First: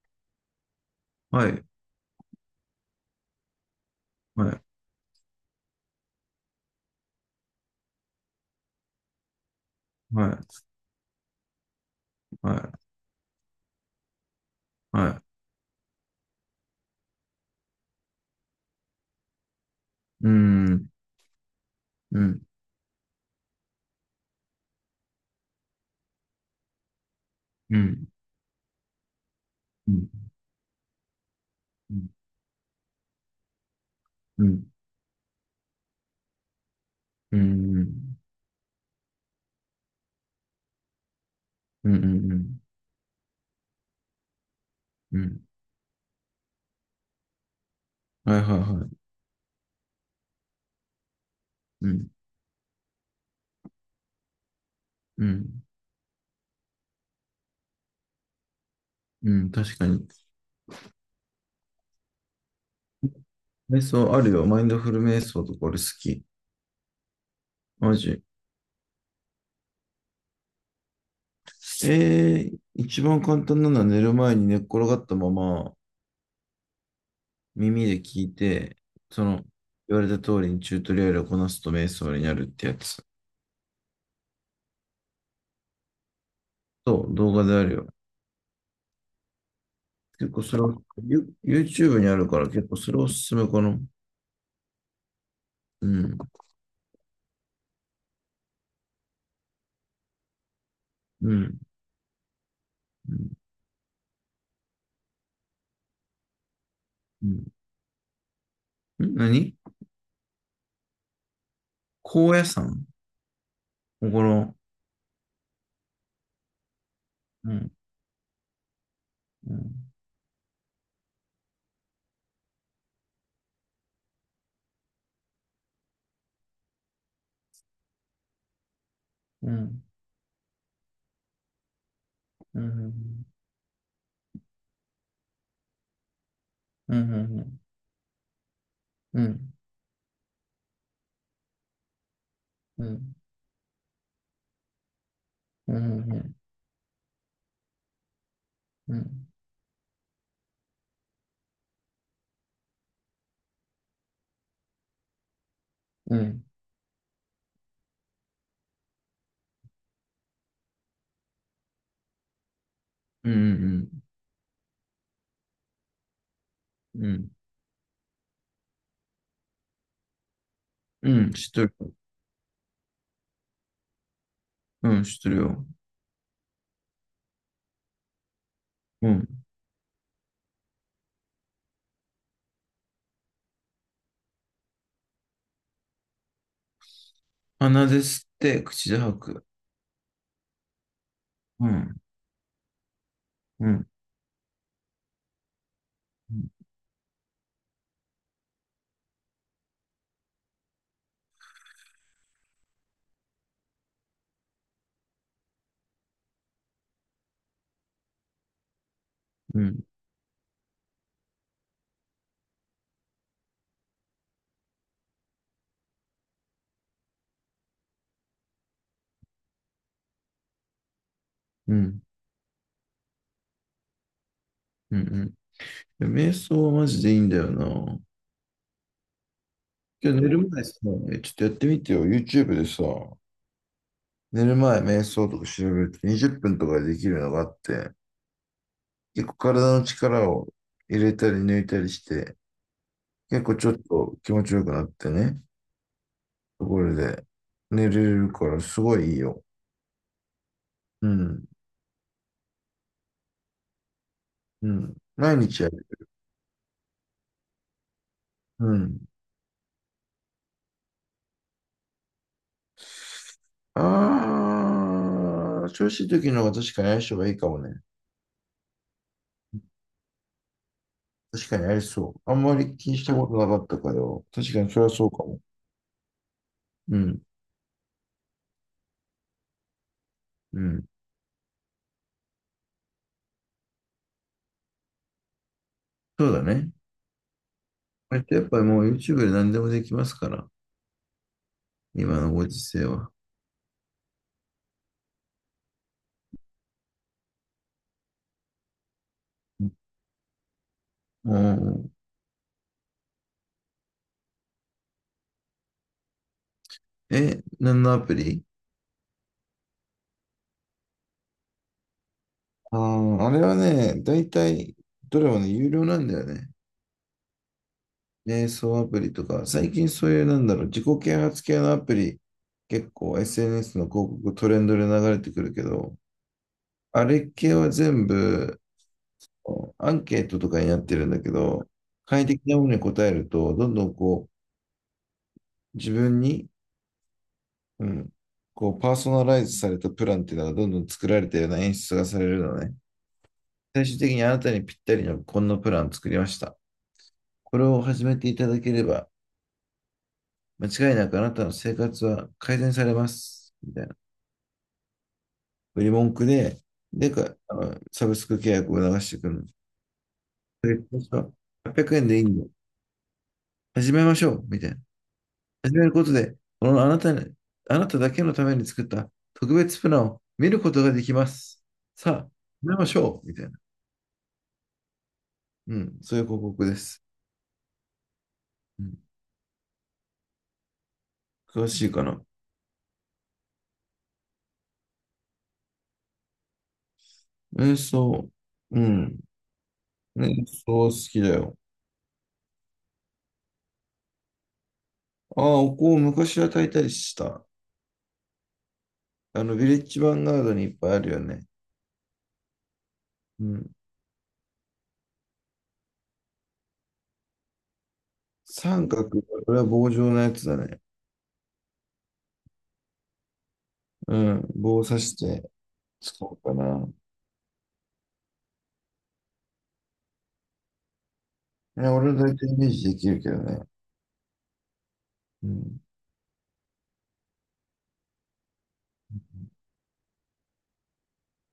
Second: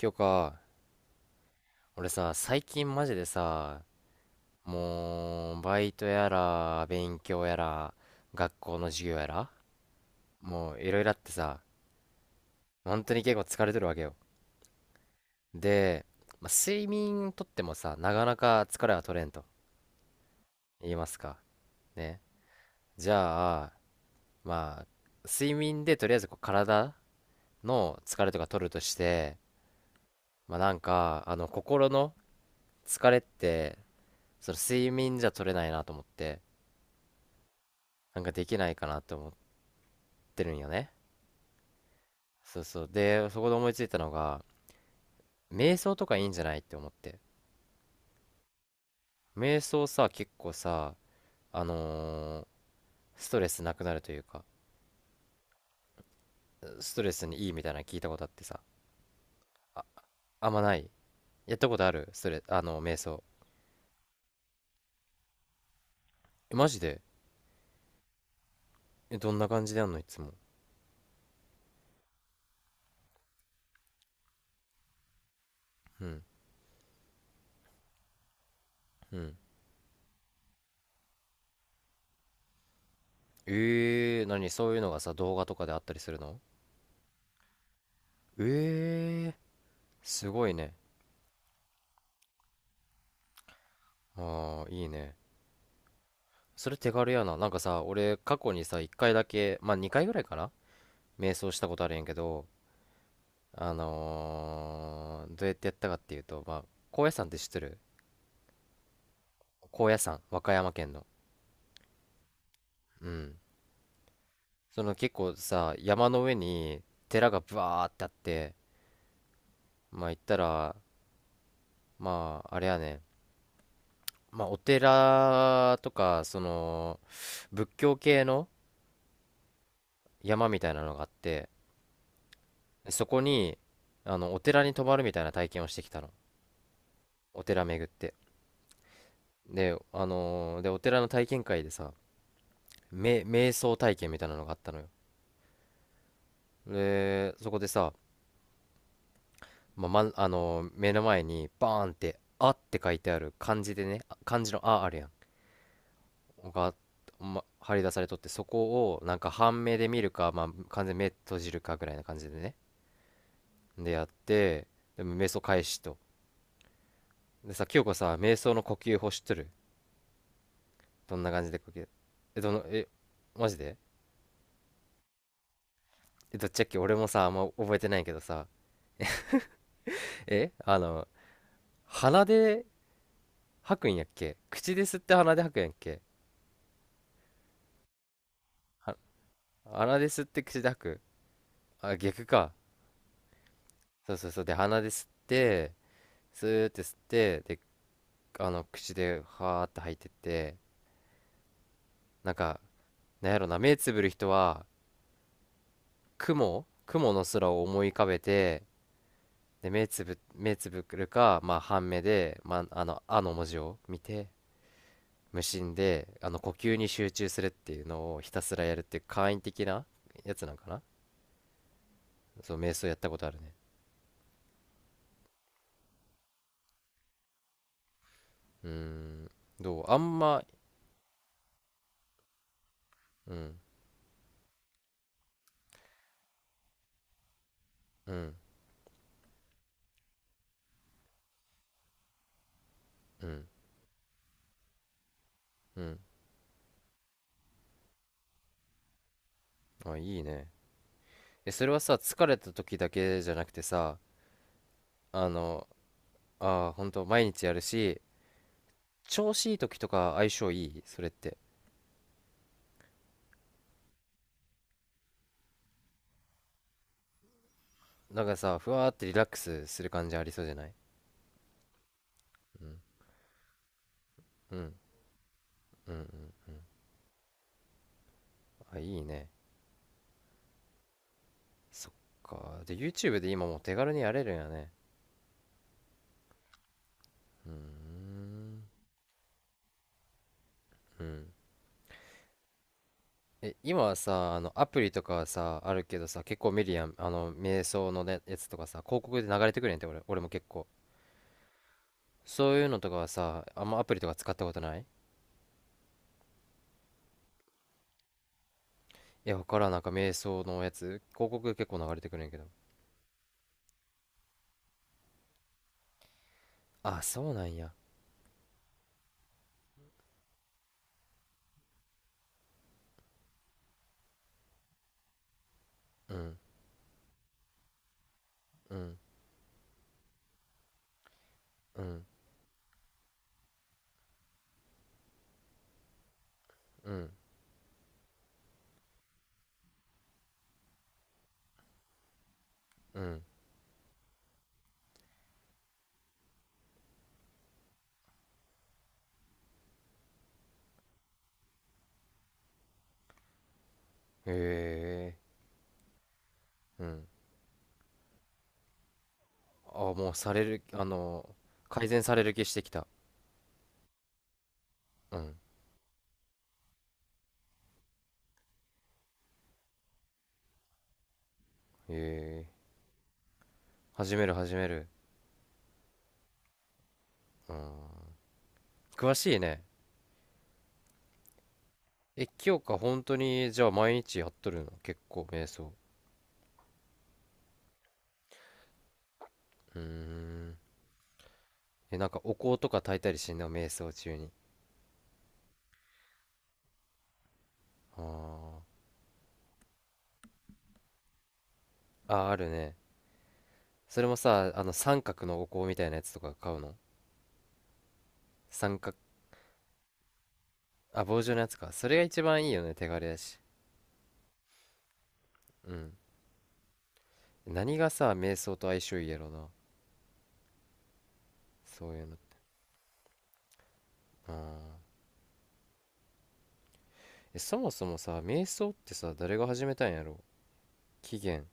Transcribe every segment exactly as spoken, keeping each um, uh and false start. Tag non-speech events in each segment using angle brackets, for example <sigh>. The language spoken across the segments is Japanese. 今日か。はい、俺さ、最近マジでさ、はい、もう、バイトやら、勉強やら、学校の授業やら、はい、もう、いろいろあってさ、は本当に結構疲れてるわけよ。い、はい。で、まあ、睡眠とってもさ、なかなか疲れは取れんとうん、言いますか。うね。ん、じゃあ、まあ、睡眠でとりあえずこう体うのん、疲れとか取るとして、うん、まあなんか、あの、心うん、の疲れって、うそのん、睡眠じゃ取れないなと思って、うん、なんかできないかなと思っってるんよね。うん、うん、うそん、うそう。で、そこで思いついたのが、うん。瞑想とかいいんじゃないって思って。はい、はい、はい。瞑想さ、結構さ、あうん、のーストレスなくなるというか、うん、ストレスにいいみたいなの聞いたことあってさ。うん、確あ、かに。あんまない。やったことあるストレ、あの、瞑想。瞑想あるよ。マインドフル瞑想とか俺好き。え、マジで？マジ。え、どんな感じでやんのいつも？えー、一番簡単なのは寝る前に寝っ転がったままうん、耳で聞いて、うそん。の言われた通りにチュートリアルをこなすと瞑想になるってやつ。えー、何？そういうのがさ、動画とかであったりするの？そう、動画であるよ。えー、す結構ごいそれね。は、ユ YouTube にあるから結構それおすすめかな。あー、いいね。うん。それ手軽やな。なんかさ、俺、過去にさ、いっかいだけ、まあにかいぐらいかな、瞑う想ん。したことあるんやけど、うんあのーどうやってやったかっていうと、まあ高野山うってん。知ってる？ん何高野山、和歌山県の、高野山うん、ここの、その結構さ山の上に寺がうん。バーってあって、うん。まあ行ったら、まああれやね、まあお寺とかその仏教系のうん。山みたいなのがあって、うそこん。に、あのお寺に泊まるみたいな体験をしてきたの。うん。うおん。寺巡って、うん。で、あのーでお寺の体験会でさ、うん。め瞑想体験みたいなのがあったのよ。うん。うん。でそこでさ、うん。まあまんあの目の前にバーンって「あ」って書いてある、漢字でね、あ漢字の「あ」あるやうん。んが、ま、張り出されとって、そこをなんか半目で見るか、まあ、完全に目閉じるかぐらいな感じでね、でやって、でも瞑想開始と。うん。でさ、清子さ瞑想の呼吸法知っとる？うどんなん。感知じっでて呼る。吸？え、どの、え、マジで？うん。知ってるよ。えどっちやっけ、俺もさあんま覚えてないけどさ、うん。え、あの鼻で吐くんやっけ、口で吸って鼻で吐くんやっけ？鼻で吸って口は、で吐く。鼻で吸って口で吐く。うあ、ん。逆か。うん。そうそうそう、で鼻で吸って、うスん。ーって吸って、で、あの口ではーって吐いてって、なんか、なんやろな、目つぶる人は雲雲の空を思い浮かべて、うでん。目つぶ目つぶるか、まあ半目で、まあ、あの「あ」の文字を見て、無心であの呼吸に集中するっていうのをひたすらやるっていう簡易的なやつなんかな。うん。そう、瞑想やったことあるね。うん。瞑想はマジでいいんだよな。うーん、どう？あ今ん日寝ま、る前さ、えちょっとやってみてよ。YouTube でさ、うん、寝る前瞑想とか調べるとにじゅっぷんとかでできるのがあって、うん、結構体の力を入れたり抜いたりして、う結ん、構ちょっと気持ちよくなってね、うん。ところで寝れるからすごいいいよ。あ、いいね。うん、え、それはさ、疲れた時だけじゃなくてさ、うん。あ毎日の、やる。あー、ほんと、毎日やるし、うん。調子いい時とか相性いいそれって？あー、調子いい時の方が確かに相性がいいかもね。なんかさ、ふわーってリラックスする感じありそうじゃない？確かにありそう。あんまうりん、気にしたことなかったからよ。確うかにん、それはそうかも。うん、うん。うん、あ、いいね。うん。そっか。で、YouTube で今もう手軽にやれるんやね。そうだね。うーこれってやっぱん、りもう YouTube で何でもできますから、うん。今のご時世は。え、今はさ、あの、アプリとかはさ、あるけどさ、結構見るやん。あの、瞑想のね、やつとかさ、広告で流れてくるやんって、俺、俺も結構。もそういうのとかはさ、あんまアプリとか使ったことない？うえ、何のアプリ。いや、わからん、なんか瞑想のやつ、広告結構流れてくるんやけど。ああ、あれはね、だいたいどれもね、有料なんだよね。あ、そうなんや。瞑想アプリとか、最近そういうなんだろう、自己啓発系のアプリ、結構 エスエヌエス の広告トレンドで流れてくるけど、うん、あれ系は全部うん、アンケートとかになってるんだけど、うん、快適なものに答えると、どんどんこう、自分にうん、うん。こう、パーソナライズされたプランっていうのがどんどん作られたような演出がされるのね。うん。最終的にあなたにぴったりのこんなプランを作りました。これを始めていただければ、間違いなくあなたの生活は改善されます。みたいな。へえ、売り文句で、うん。でか、あのサブスク契約を流してくるの。あ、もうされる、であこうしたの、800改善円さでいれいるん気だ。してきた。始めましょう。みたいな。うん。始めることで、このあなたに、あなただけのために作った特別プランを見ることができます。へさあ、え、始めましょう。みたいな。始める、始める。うん、そういう広告です。うん。うん、詳しいね。詳しいかな。え、清香本当にじゃあ毎日やっとるの？結構瞑想。瞑想。うん。うーね瞑ん。想好きだよ。え、なんかお香とか焚いたりしてんの？瞑想中に。ああ、お香を昔は焚いたりした。ああの、ヴィレッジヴァンガードにいっぱいあるよね。ー、あー、あるね。うん。それもさ、あの三角のお香みたいなやつとか買うの？三三角、角、これは棒状のやつだね。あ、棒状のやつか。それが一番いいよね、手軽やし。うん。棒を刺してうん。使おうかな。何がさ、瞑想と相性いいやろな、いそうや、いう俺はの。大体イメージできるけどね。あー、うん。え、そもそもさ、瞑想ってさ、誰が始めたんやろ？起源。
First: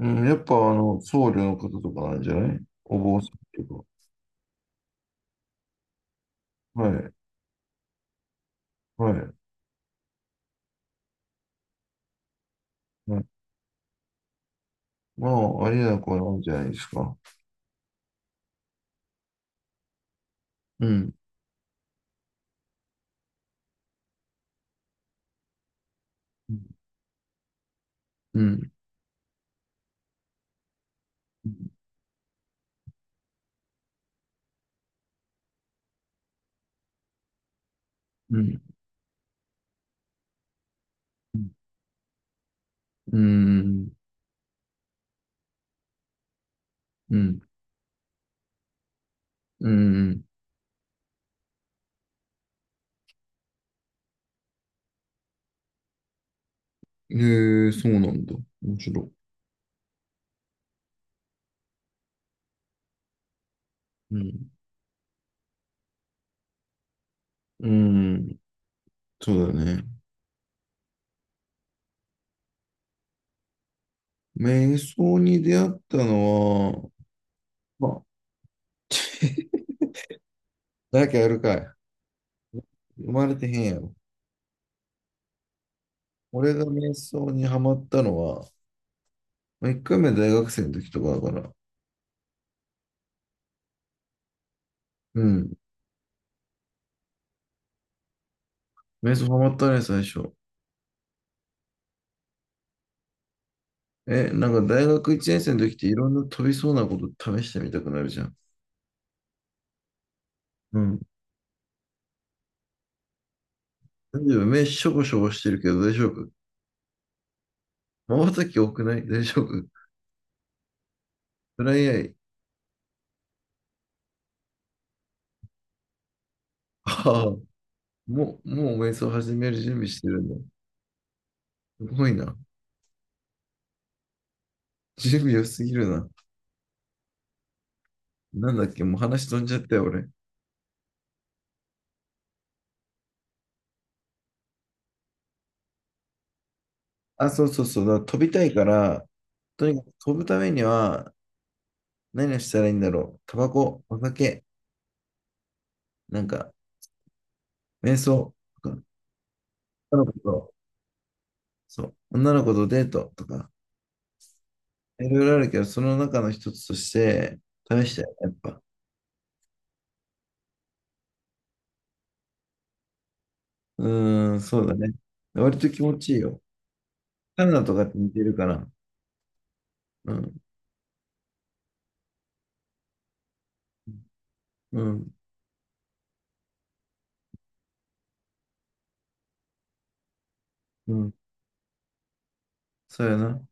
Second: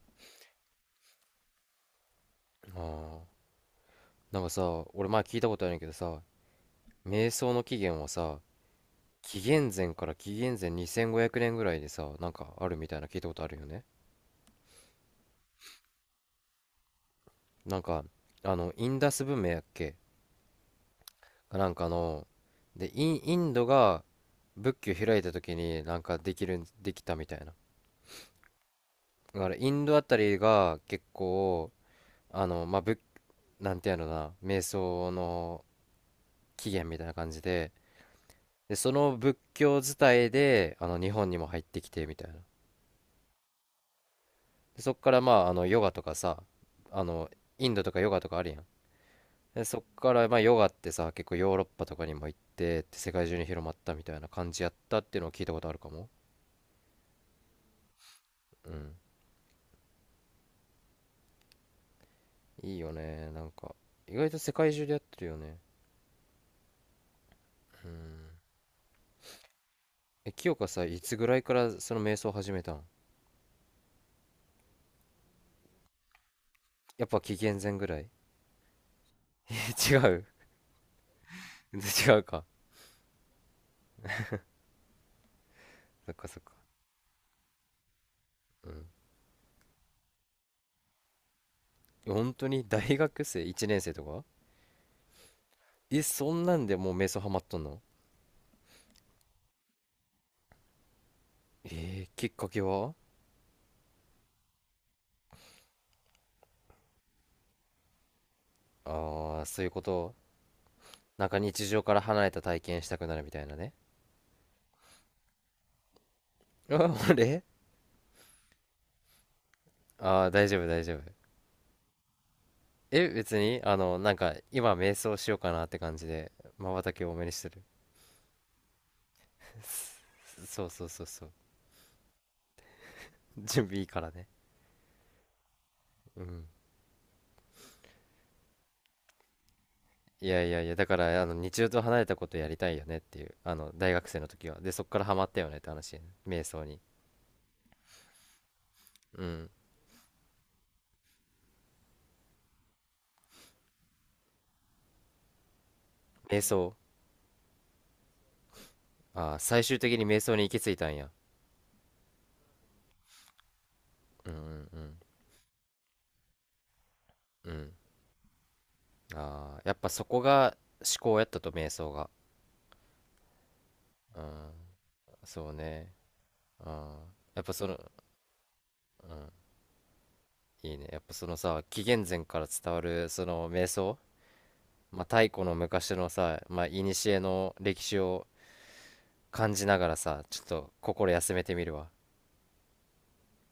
うん、やっぱ、あの、僧侶の方とかなんじゃない、あお坊さあ。んとなんかさ、俺前聞いたことあるんやけどさ、か。はい。瞑想の起源はさ、はい。紀元前から紀元前にせんごひゃくねんぐらいでさ、なんかあるみたいな聞はいい。たことあるよね。まあ、ありなくなんじゃないですか。なんかあのインダス文明やっけ、うん。なんかの、でイン、インドが仏教開いた時になんかできるんできたみたいな、うん。だからインドあたりが結構、あのまあ仏、なんていうのかな、瞑想の起源みたいな感じで、うん。でその仏教伝いであの日本にも入ってきてみたいな、うん。でそっからまああのヨガとかさ、あうのん。インドとかヨガとかあるやん。でうそっかん。らまあヨガってさ結構ヨーロッパとかにも行ってって世界中に広まったみたいな感じやったっていうのを聞いたことあるかも。えー、そうなんだ。う面ん、白い。いいよねなんか、意う外とん。世界中でやってるよね。うん。そうだよね。え、清香さいつぐらいからその瞑想を始めたん？瞑想に出会ったのは、やっぱ紀元前ぐまらあ、い？ <laughs> <laughs> え、違う？ 誰かやるかい。<laughs> 違うか。生まれてへんやろ。そっか、そっか。俺が瞑想にハマったのは、うん。まあ、いっかいめ大学生の時とかだから。本当に大学生いちねん生とか？うん。えそんなんでもう瞑想ハマっとんの？瞑想ハマったね、最初。えー、きっかけは？え、なんか大学いちねん生の時っていろんな飛びそうなこと試してみたくなるじゃん。ああ、ーそういうこと。うん。なんか日常から離れた体験したくなるみたいなね。大丈夫、目しょぼしょぼしてるけど大丈夫。あ俺、瞬き多くない大丈夫、ああ、大丈夫、大丈夫。トライアイ。え、別に、あの、なんか、今、瞑想しようかなって感じで、瞬きを多めああ、にしてる。もう、もう瞑想始める準備してるんだ。そうそうそうそう。すごいな。準備いいからね。準備良すぎるな。うん。なんだっけ、もう話飛んじゃったよ、俺。いやいやいや、だから、あの、日常と離れたことやりたいよねっていう、あの、大学生の時は。で、そっからハマったよねって話、ね瞑想に。あ、そうそうそう。だから飛びたいから、うん。とにかく飛ぶためには、何をしたらいいんだろう。タバコ、お酒、なん瞑か、想。瞑想とか、ああ、最終的女にの子瞑想に行と、き着いたんや。そう、女の子とデートとか、うん、うん、うん。いろいろあるけど、その中の一つとして、うん。試したよ、やっぱ。ああ、やっぱそこが思考やったと、瞑想が。ううーん、ん。そうだね。そう割と気ね。持ちいいよ。うん。やっカナぱダそとの、かって似てるかな。うん。うん。いいね。やっぱそのさ、紀元前から伝わるその瞑想、うまあ、ん。太古の昔のさ、まあ、古の歴史を感じながらさ、ちょっとう心ん。休めてみるわ。そうやな。